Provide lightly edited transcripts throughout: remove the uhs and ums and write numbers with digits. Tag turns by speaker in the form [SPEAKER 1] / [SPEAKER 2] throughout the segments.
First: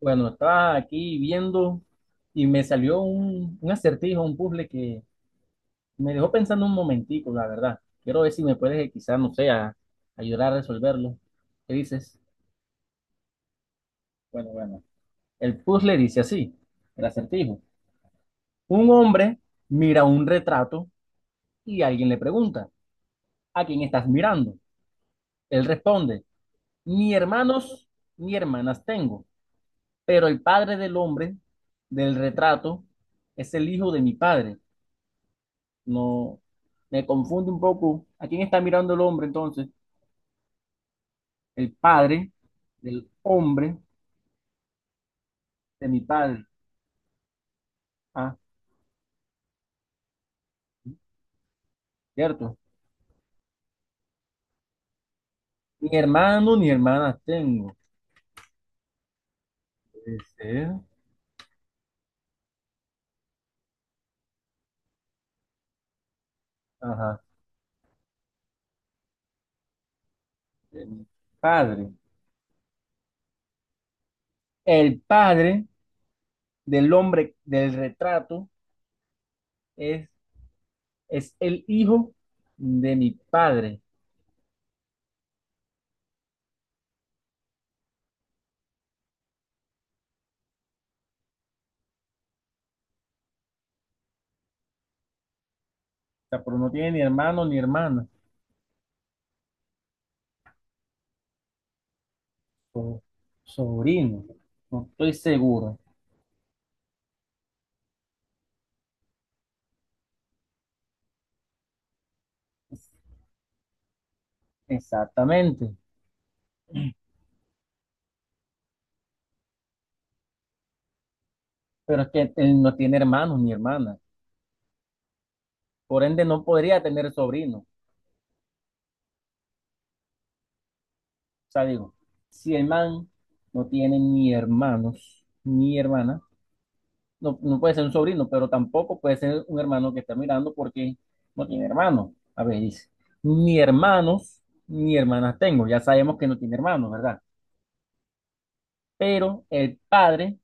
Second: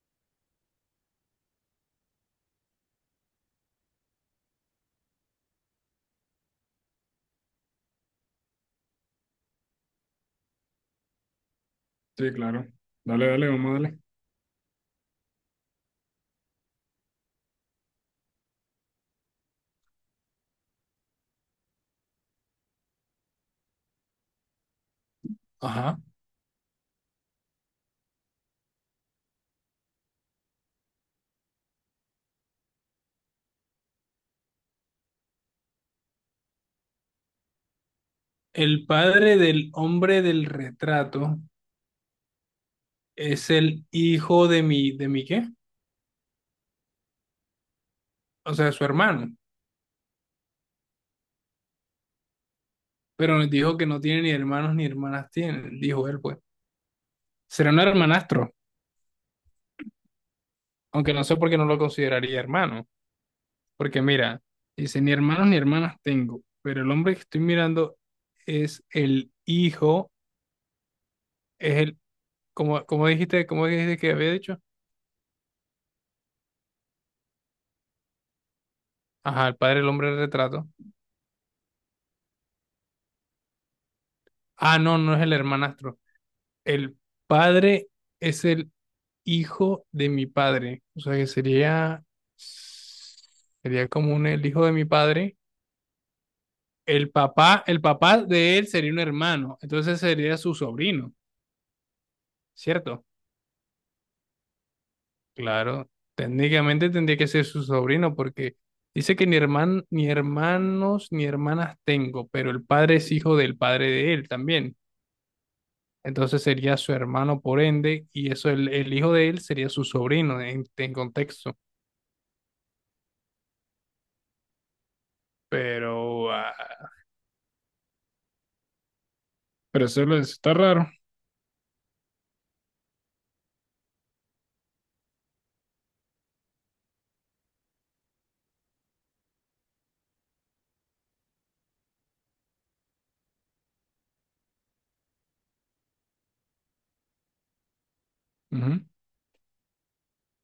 [SPEAKER 1] Bueno, estaba aquí viendo y me salió un acertijo, un puzzle que me dejó pensando un momentico, la verdad. Quiero ver si me puedes, quizás, no sé, ayudar a resolverlo. ¿Qué dices?
[SPEAKER 2] Sí, claro. Dale, dale, vamos a darle.
[SPEAKER 1] Bueno. El puzzle dice así, el acertijo. Un hombre mira un retrato y alguien le pregunta, ¿a quién estás mirando? Él
[SPEAKER 2] Ajá.
[SPEAKER 1] responde, ni hermanos ni hermanas tengo, pero el padre del hombre del retrato es el hijo de mi padre. No, me confunde un poco. ¿A quién está
[SPEAKER 2] El
[SPEAKER 1] mirando el hombre
[SPEAKER 2] padre
[SPEAKER 1] entonces?
[SPEAKER 2] del hombre del retrato
[SPEAKER 1] El padre del
[SPEAKER 2] es
[SPEAKER 1] hombre
[SPEAKER 2] el hijo ¿de mi qué?
[SPEAKER 1] de mi padre. Ah,
[SPEAKER 2] O sea, su hermano.
[SPEAKER 1] cierto.
[SPEAKER 2] Pero nos dijo que no tiene ni hermanos ni hermanas tiene,
[SPEAKER 1] Ni
[SPEAKER 2] dijo él, pues.
[SPEAKER 1] hermano ni hermanas
[SPEAKER 2] Será
[SPEAKER 1] tengo.
[SPEAKER 2] un hermanastro,
[SPEAKER 1] Puede ser.
[SPEAKER 2] aunque no sé por qué no lo consideraría hermano. Porque mira, dice, ni hermanos ni hermanas tengo, pero el hombre
[SPEAKER 1] Ajá,
[SPEAKER 2] que estoy mirando es el hijo,
[SPEAKER 1] de mi
[SPEAKER 2] es
[SPEAKER 1] padre.
[SPEAKER 2] el, como, como dijiste, ¿como dijiste que había dicho?
[SPEAKER 1] El padre del hombre del retrato
[SPEAKER 2] Ajá, el padre del
[SPEAKER 1] es,
[SPEAKER 2] hombre del retrato.
[SPEAKER 1] es el hijo de mi padre.
[SPEAKER 2] Ah, no, no es el hermanastro. El padre es el hijo de mi padre. O sea que sería, sería como un, el hijo de mi padre.
[SPEAKER 1] O sea, pero no tiene ni hermano ni
[SPEAKER 2] El
[SPEAKER 1] hermana.
[SPEAKER 2] papá de él sería un hermano. Entonces sería su sobrino,
[SPEAKER 1] So-
[SPEAKER 2] ¿cierto?
[SPEAKER 1] sobrino. No estoy seguro.
[SPEAKER 2] Claro, técnicamente tendría que ser su sobrino porque dice que ni herman-, ni hermanos ni hermanas tengo, pero el padre es hijo del padre de él también.
[SPEAKER 1] Exactamente.
[SPEAKER 2] Entonces sería su hermano por ende, y eso el hijo de él sería su sobrino en contexto.
[SPEAKER 1] Pero es que él no tiene hermanos ni hermanas, por ende
[SPEAKER 2] Pero,
[SPEAKER 1] no
[SPEAKER 2] ah,
[SPEAKER 1] podría tener sobrino.
[SPEAKER 2] pero solo es- está raro.
[SPEAKER 1] O sea, digo, si el man no tiene ni hermanos ni hermanas, no puede ser un sobrino, pero tampoco puede ser un hermano que está mirando porque no tiene hermanos. A ver, dice, ni hermanos ni hermanas tengo, ya sabemos que no tiene hermanos, ¿verdad?
[SPEAKER 2] Ujú.
[SPEAKER 1] Pero el padre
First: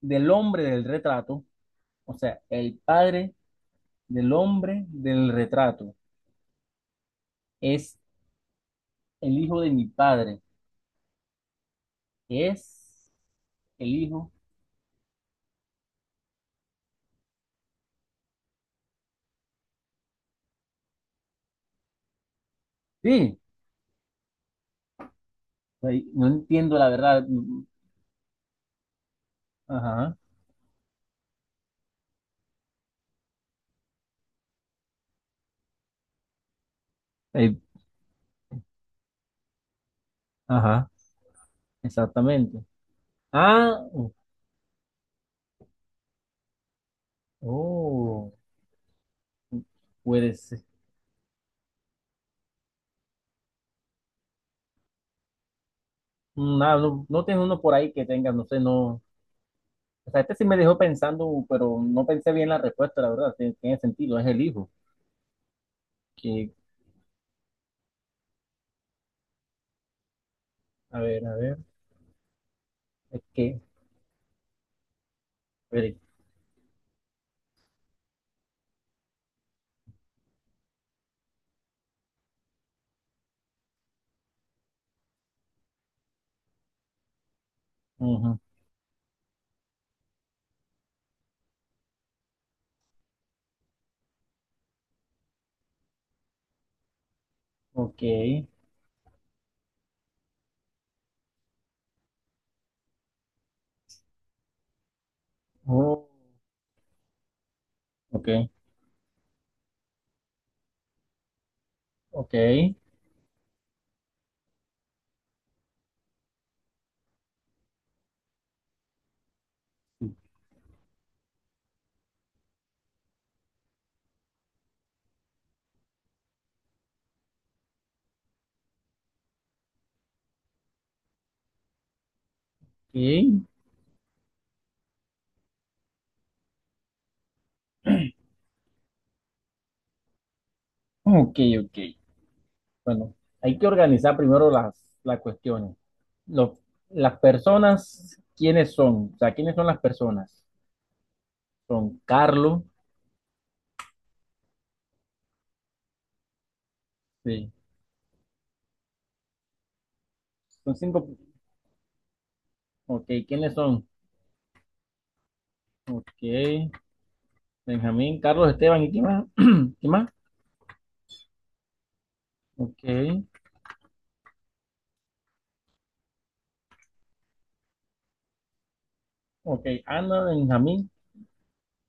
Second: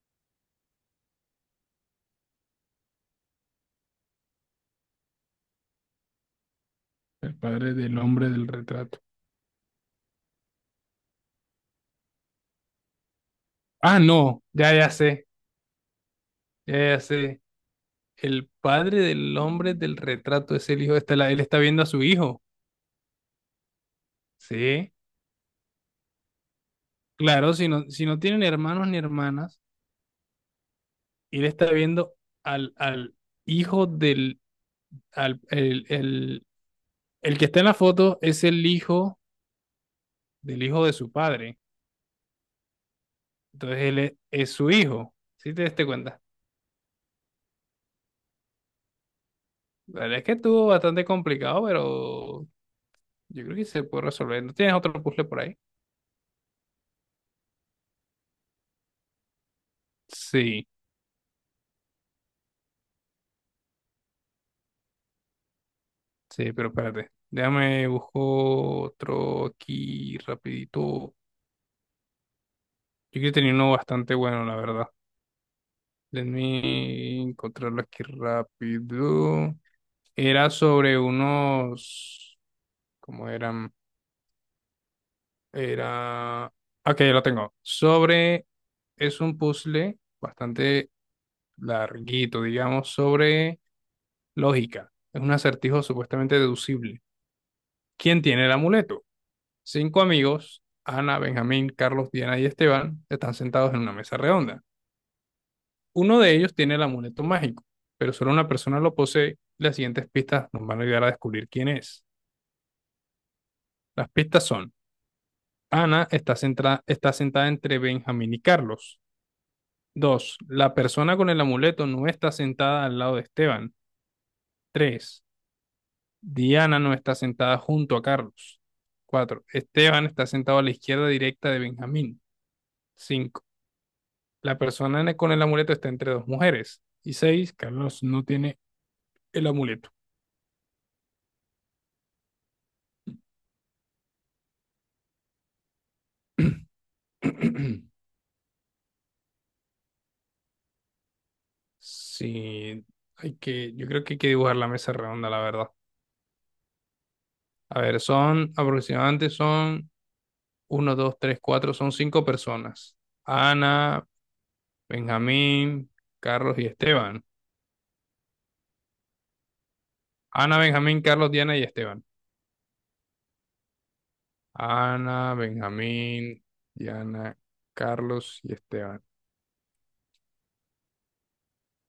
[SPEAKER 1] del hombre del retrato, o sea, el padre del hombre del retrato
[SPEAKER 2] El padre
[SPEAKER 1] es
[SPEAKER 2] del hombre del retrato.
[SPEAKER 1] el hijo de mi padre, es el
[SPEAKER 2] Ah,
[SPEAKER 1] hijo.
[SPEAKER 2] no, ya, ya sé, ya, ya sé. El padre del hombre del retrato es el hijo, está la- él está viendo a su hijo.
[SPEAKER 1] Sí,
[SPEAKER 2] Sí,
[SPEAKER 1] ahí no entiendo la verdad.
[SPEAKER 2] claro, si no, si no tienen hermanos ni hermanas,
[SPEAKER 1] Ajá,
[SPEAKER 2] él está viendo al, al hijo del, al, el que
[SPEAKER 1] ahí-
[SPEAKER 2] está en la foto es el hijo del hijo
[SPEAKER 1] ajá,
[SPEAKER 2] de su padre.
[SPEAKER 1] exactamente.
[SPEAKER 2] Entonces
[SPEAKER 1] Ah,
[SPEAKER 2] él
[SPEAKER 1] oh,
[SPEAKER 2] es su hijo. ¿Sí te diste cuenta?
[SPEAKER 1] oh,
[SPEAKER 2] La verdad es que
[SPEAKER 1] puede ser.
[SPEAKER 2] estuvo bastante complicado, pero yo creo que se puede resolver. ¿No tienes otro puzzle por ahí?
[SPEAKER 1] No tienes uno por ahí que tenga, no sé, no. O sea, este sí me
[SPEAKER 2] Sí,
[SPEAKER 1] dejó pensando, pero no pensé bien la respuesta, la verdad. Tiene sentido, es el hijo.
[SPEAKER 2] sí,
[SPEAKER 1] Que,
[SPEAKER 2] pero espérate. Déjame busco otro aquí rapidito.
[SPEAKER 1] a
[SPEAKER 2] Yo
[SPEAKER 1] ver, a ver, es
[SPEAKER 2] creo que tenía
[SPEAKER 1] que,
[SPEAKER 2] uno bastante bueno, la verdad.
[SPEAKER 1] espere.
[SPEAKER 2] Déjame encontrarlo aquí rápido. Era sobre unos... ¿Cómo eran? Era... Ok, ya lo tengo.
[SPEAKER 1] Ujú,
[SPEAKER 2] Sobre... Es un puzzle bastante larguito, digamos, sobre lógica. Es un acertijo supuestamente deducible.
[SPEAKER 1] ok,
[SPEAKER 2] ¿Quién tiene el amuleto? Cinco amigos, Ana, Benjamín, Carlos, Diana y Esteban, están sentados en una mesa redonda.
[SPEAKER 1] oh,
[SPEAKER 2] Uno de ellos tiene el amuleto mágico, pero
[SPEAKER 1] ok,
[SPEAKER 2] solo una persona lo posee. Las siguientes pistas nos van a ayudar a descubrir quién es.
[SPEAKER 1] ok,
[SPEAKER 2] Las pistas son, Ana está, centra- está sentada entre Benjamín y Carlos. Dos, la persona con el amuleto no está sentada al lado de Esteban. Tres, Diana no está sentada junto a Carlos. 4. Esteban está sentado a la izquierda directa de Benjamín. 5. La persona con el amuleto está entre dos mujeres. Y 6. Carlos no tiene el amuleto.
[SPEAKER 1] ok, ok, ok. Bueno, hay que organizar primero las cuestiones. Los- las personas, ¿quiénes son? O sea, ¿quiénes son las personas? Son Carlos,
[SPEAKER 2] Sí, hay que, yo creo que hay que dibujar la mesa redonda, la verdad.
[SPEAKER 1] sí.
[SPEAKER 2] A ver, son aproximadamente son
[SPEAKER 1] Son
[SPEAKER 2] uno,
[SPEAKER 1] cinco.
[SPEAKER 2] 2, 3, 4, son cinco personas.
[SPEAKER 1] Ok, ¿quiénes son?
[SPEAKER 2] Ana, Benjamín, Carlos y
[SPEAKER 1] Ok,
[SPEAKER 2] Esteban.
[SPEAKER 1] Benjamín, Carlos, Esteban, ¿y quién más? ¿Quién más?
[SPEAKER 2] Ana, Benjamín, Carlos, Diana y Esteban.
[SPEAKER 1] Ok,
[SPEAKER 2] Ana, Benjamín, Diana, Carlos y Esteban.
[SPEAKER 1] ok, Ana, Benjamín,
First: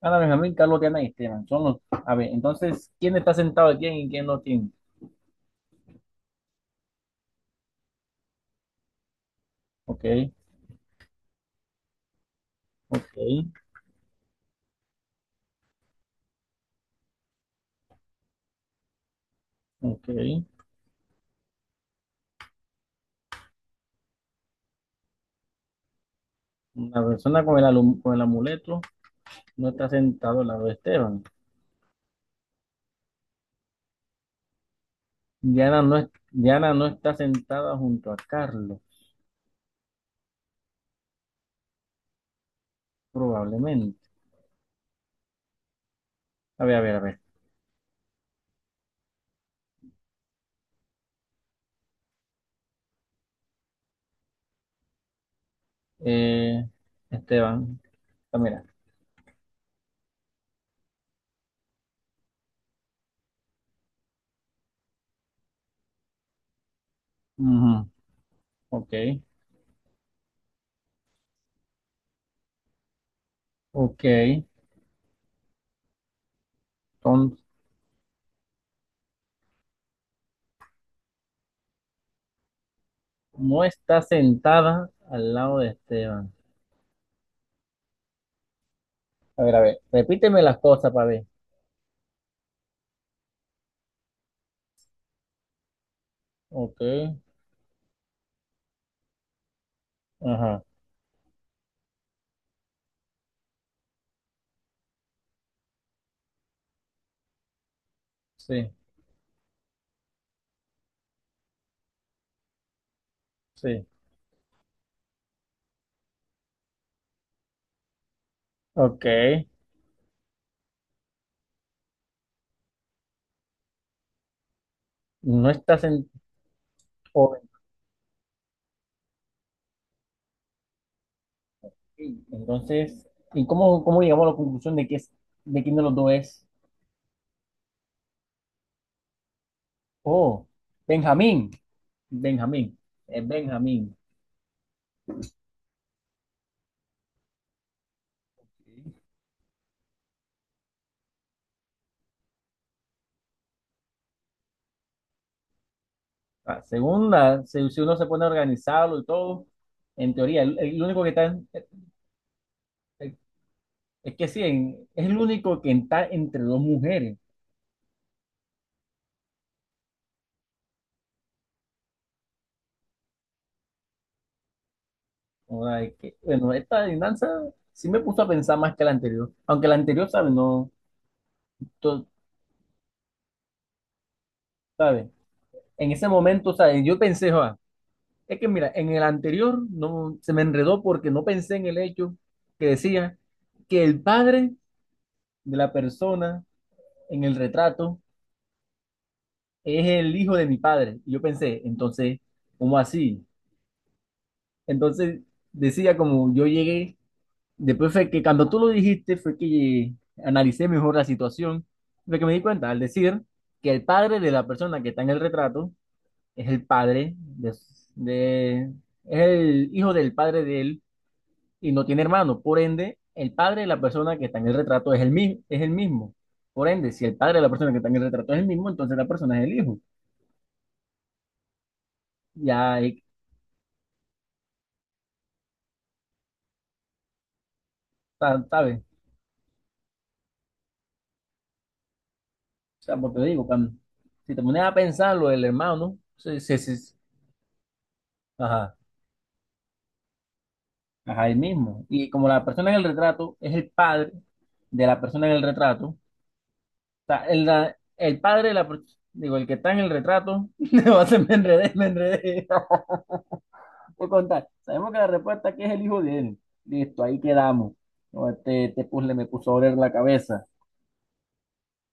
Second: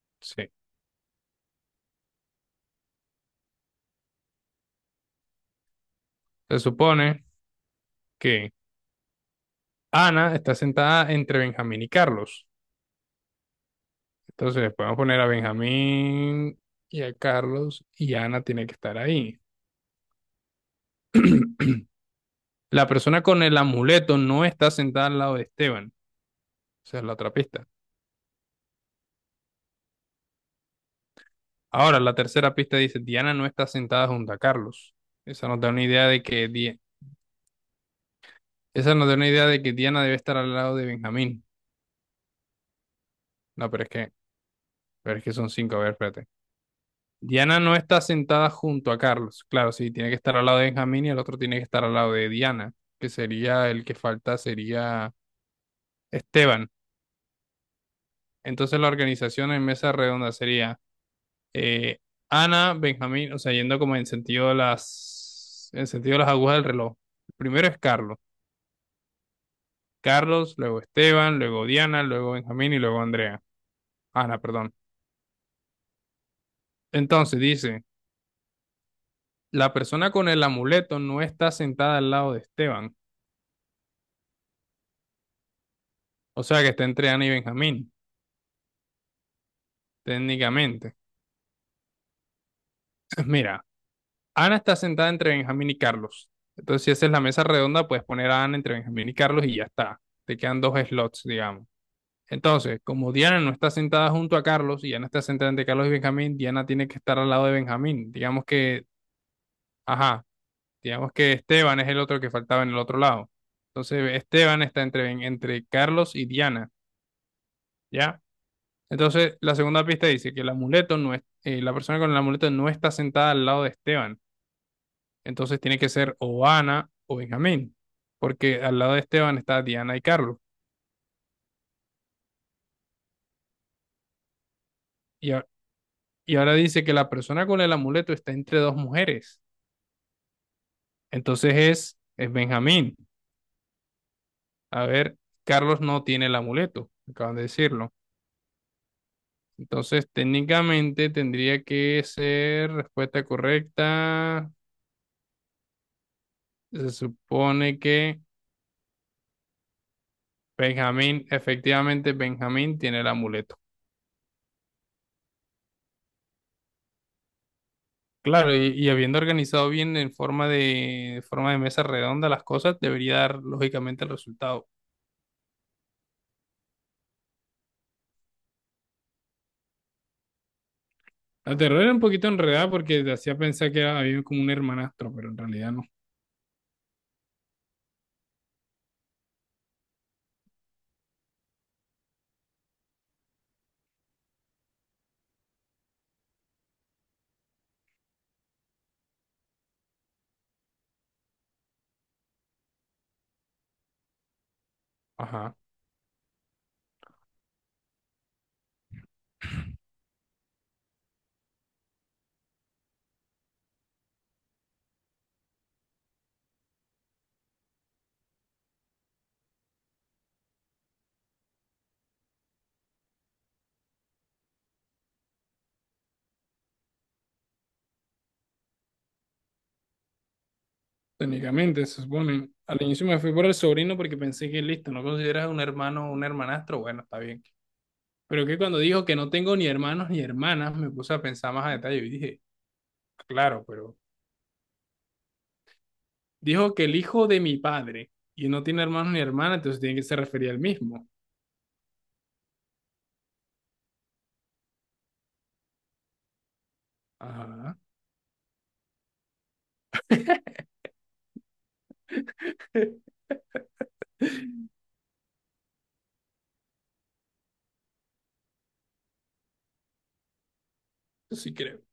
[SPEAKER 1] Ana,
[SPEAKER 2] Sí.
[SPEAKER 1] Benjamín, Carlos, Diana y Esteban. Son los. A ver, entonces, ¿quién está sentado aquí y quién no tiene?
[SPEAKER 2] Se supone que
[SPEAKER 1] Ok,
[SPEAKER 2] Ana está sentada entre Benjamín y Carlos.
[SPEAKER 1] ok,
[SPEAKER 2] Entonces podemos poner a Benjamín y a Carlos y Ana tiene que estar ahí.
[SPEAKER 1] ok.
[SPEAKER 2] La persona con el amuleto no está sentada al lado de Esteban. Esa es
[SPEAKER 1] La
[SPEAKER 2] la otra
[SPEAKER 1] persona con el,
[SPEAKER 2] pista.
[SPEAKER 1] con el amuleto no está sentado al lado de Esteban.
[SPEAKER 2] Ahora, la tercera pista dice, Diana no está sentada junto a Carlos. Esa nos da
[SPEAKER 1] Diana
[SPEAKER 2] una
[SPEAKER 1] no,
[SPEAKER 2] idea de que
[SPEAKER 1] Diana
[SPEAKER 2] Di-,
[SPEAKER 1] no está sentada junto a Carlos,
[SPEAKER 2] esa nos da una idea de que Diana debe estar al lado de Benjamín. No,
[SPEAKER 1] probablemente.
[SPEAKER 2] pero es que son cinco. A ver, espérate.
[SPEAKER 1] A ver.
[SPEAKER 2] Diana no está sentada junto a Carlos. Claro, sí, tiene que estar al lado de Benjamín y el otro tiene que estar al lado de Diana, que sería el que falta, sería
[SPEAKER 1] Eh,
[SPEAKER 2] Esteban.
[SPEAKER 1] Esteban, ah, mira.
[SPEAKER 2] Entonces la organización en mesa redonda sería eh, Ana, Benjamín, o sea, yendo como en sentido de las, en sentido de las agujas del reloj. Primero es
[SPEAKER 1] Ujú,
[SPEAKER 2] Carlos.
[SPEAKER 1] ok,
[SPEAKER 2] Carlos, luego Esteban, luego Diana, luego Benjamín y luego Andrea.
[SPEAKER 1] ok.
[SPEAKER 2] Ana, perdón.
[SPEAKER 1] Entonces,
[SPEAKER 2] Entonces dice, la persona con el amuleto no está sentada al lado de Esteban,
[SPEAKER 1] no está sentada al lado de Esteban.
[SPEAKER 2] o sea que está entre Ana y Benjamín.
[SPEAKER 1] A ver. Repíteme las cosas
[SPEAKER 2] Técnicamente.
[SPEAKER 1] para ver.
[SPEAKER 2] Mira, Ana está sentada entre Benjamín y Carlos.
[SPEAKER 1] Ok,
[SPEAKER 2] Entonces, si esa es la mesa redonda, puedes poner a Ana entre Benjamín y Carlos y ya está. Te quedan
[SPEAKER 1] ajá.
[SPEAKER 2] dos slots, digamos. Entonces, como Diana no está sentada junto a Carlos y Ana está sentada entre Carlos y Benjamín, Diana tiene que estar al lado de Benjamín. Digamos
[SPEAKER 1] Sí,
[SPEAKER 2] que, ajá, digamos que Esteban es el otro que faltaba en el otro lado.
[SPEAKER 1] sí.
[SPEAKER 2] Entonces, Esteban está entre, entre Carlos y Diana, ¿ya?
[SPEAKER 1] Ok.
[SPEAKER 2] Entonces, la segunda pista dice que el amuleto no es, la persona con el amuleto no está sentada al lado de Esteban.
[SPEAKER 1] No
[SPEAKER 2] Entonces
[SPEAKER 1] está
[SPEAKER 2] tiene que
[SPEAKER 1] sentada.
[SPEAKER 2] ser o Ana o Benjamín, porque al lado de Esteban está Diana y Carlos.
[SPEAKER 1] Entonces, ¿y cómo llegamos a la conclusión de que es,
[SPEAKER 2] Y, a-
[SPEAKER 1] de quién de los dos
[SPEAKER 2] y
[SPEAKER 1] es?
[SPEAKER 2] ahora dice que la persona con el amuleto está entre dos mujeres.
[SPEAKER 1] Oh, Benjamín.
[SPEAKER 2] Entonces es
[SPEAKER 1] Benjamín,
[SPEAKER 2] Benjamín.
[SPEAKER 1] es Benjamín.
[SPEAKER 2] A ver, Carlos no tiene el amuleto, acaban de decirlo.
[SPEAKER 1] Sí.
[SPEAKER 2] Entonces técnicamente tendría que ser respuesta correcta.
[SPEAKER 1] Ah,
[SPEAKER 2] Se
[SPEAKER 1] según la, si,
[SPEAKER 2] supone
[SPEAKER 1] si uno se
[SPEAKER 2] que
[SPEAKER 1] pone a organizarlo y todo, en teoría, el único que está,
[SPEAKER 2] Benjamín, efectivamente Benjamín tiene el
[SPEAKER 1] eh,
[SPEAKER 2] amuleto.
[SPEAKER 1] es que sí, es el único que está entre dos mujeres.
[SPEAKER 2] Claro, y habiendo organizado bien en forma de forma de mesa redonda las cosas, debería dar lógicamente el resultado.
[SPEAKER 1] O sea, es que, bueno, esta adivinanza sí me puso a pensar más que la anterior, aunque la anterior, ¿sabes? No,
[SPEAKER 2] La terror era un
[SPEAKER 1] to-
[SPEAKER 2] poquito enredada porque te hacía pensar que era- había como un
[SPEAKER 1] ¿sabes?
[SPEAKER 2] hermanastro, pero en realidad no.
[SPEAKER 1] En ese momento, ¿sabes? Yo pensé, "Joa, es que mira, en el anterior no, se me enredó porque no pensé en el hecho que decía que el padre de la persona en el retrato es el hijo de mi padre. Y yo pensé, entonces, ¿cómo así? Entonces
[SPEAKER 2] Ajá.
[SPEAKER 1] decía como yo llegué, después fue que cuando tú lo dijiste fue que analicé mejor la situación, fue que me di cuenta al decir que el padre de la persona que está en el retrato es el padre de, de- es el hijo del padre de él y no tiene hermano. Por ende, el padre de la persona que está en el retrato es el, es el mismo. Por ende, si el padre de la persona que está en el retrato es el mismo, entonces la persona es el hijo.
[SPEAKER 2] Técnicamente, se supone.
[SPEAKER 1] Ya,
[SPEAKER 2] Al
[SPEAKER 1] ahí
[SPEAKER 2] inicio me fui por el sobrino porque pensé que listo, ¿no consideras un hermano o un hermanastro? Bueno, está bien.
[SPEAKER 1] está,
[SPEAKER 2] Pero que cuando
[SPEAKER 1] ¿sabes?
[SPEAKER 2] dijo que no tengo ni hermanos ni hermanas, me puse a pensar más a detalle y dije,
[SPEAKER 1] O sea, porque digo,
[SPEAKER 2] claro, pero
[SPEAKER 1] si te pones a pensarlo, el hermano, sí, sí,
[SPEAKER 2] dijo que
[SPEAKER 1] sí,
[SPEAKER 2] el hijo de mi padre y no
[SPEAKER 1] ajá,
[SPEAKER 2] tiene hermanos ni hermanas, entonces tiene que se refería al mismo.
[SPEAKER 1] ajá, él mismo. Y como la persona en el retrato es el padre de la persona en el retrato, o sea, el,
[SPEAKER 2] Ajá.
[SPEAKER 1] el padre de la, digo, el que está en el retrato, no, se me enredé, me enredé. Por contar, sabemos que la respuesta aquí es el hijo de él. Listo, ahí quedamos. No, este puzzle me puso a oler la cabeza.
[SPEAKER 2] Sí creo.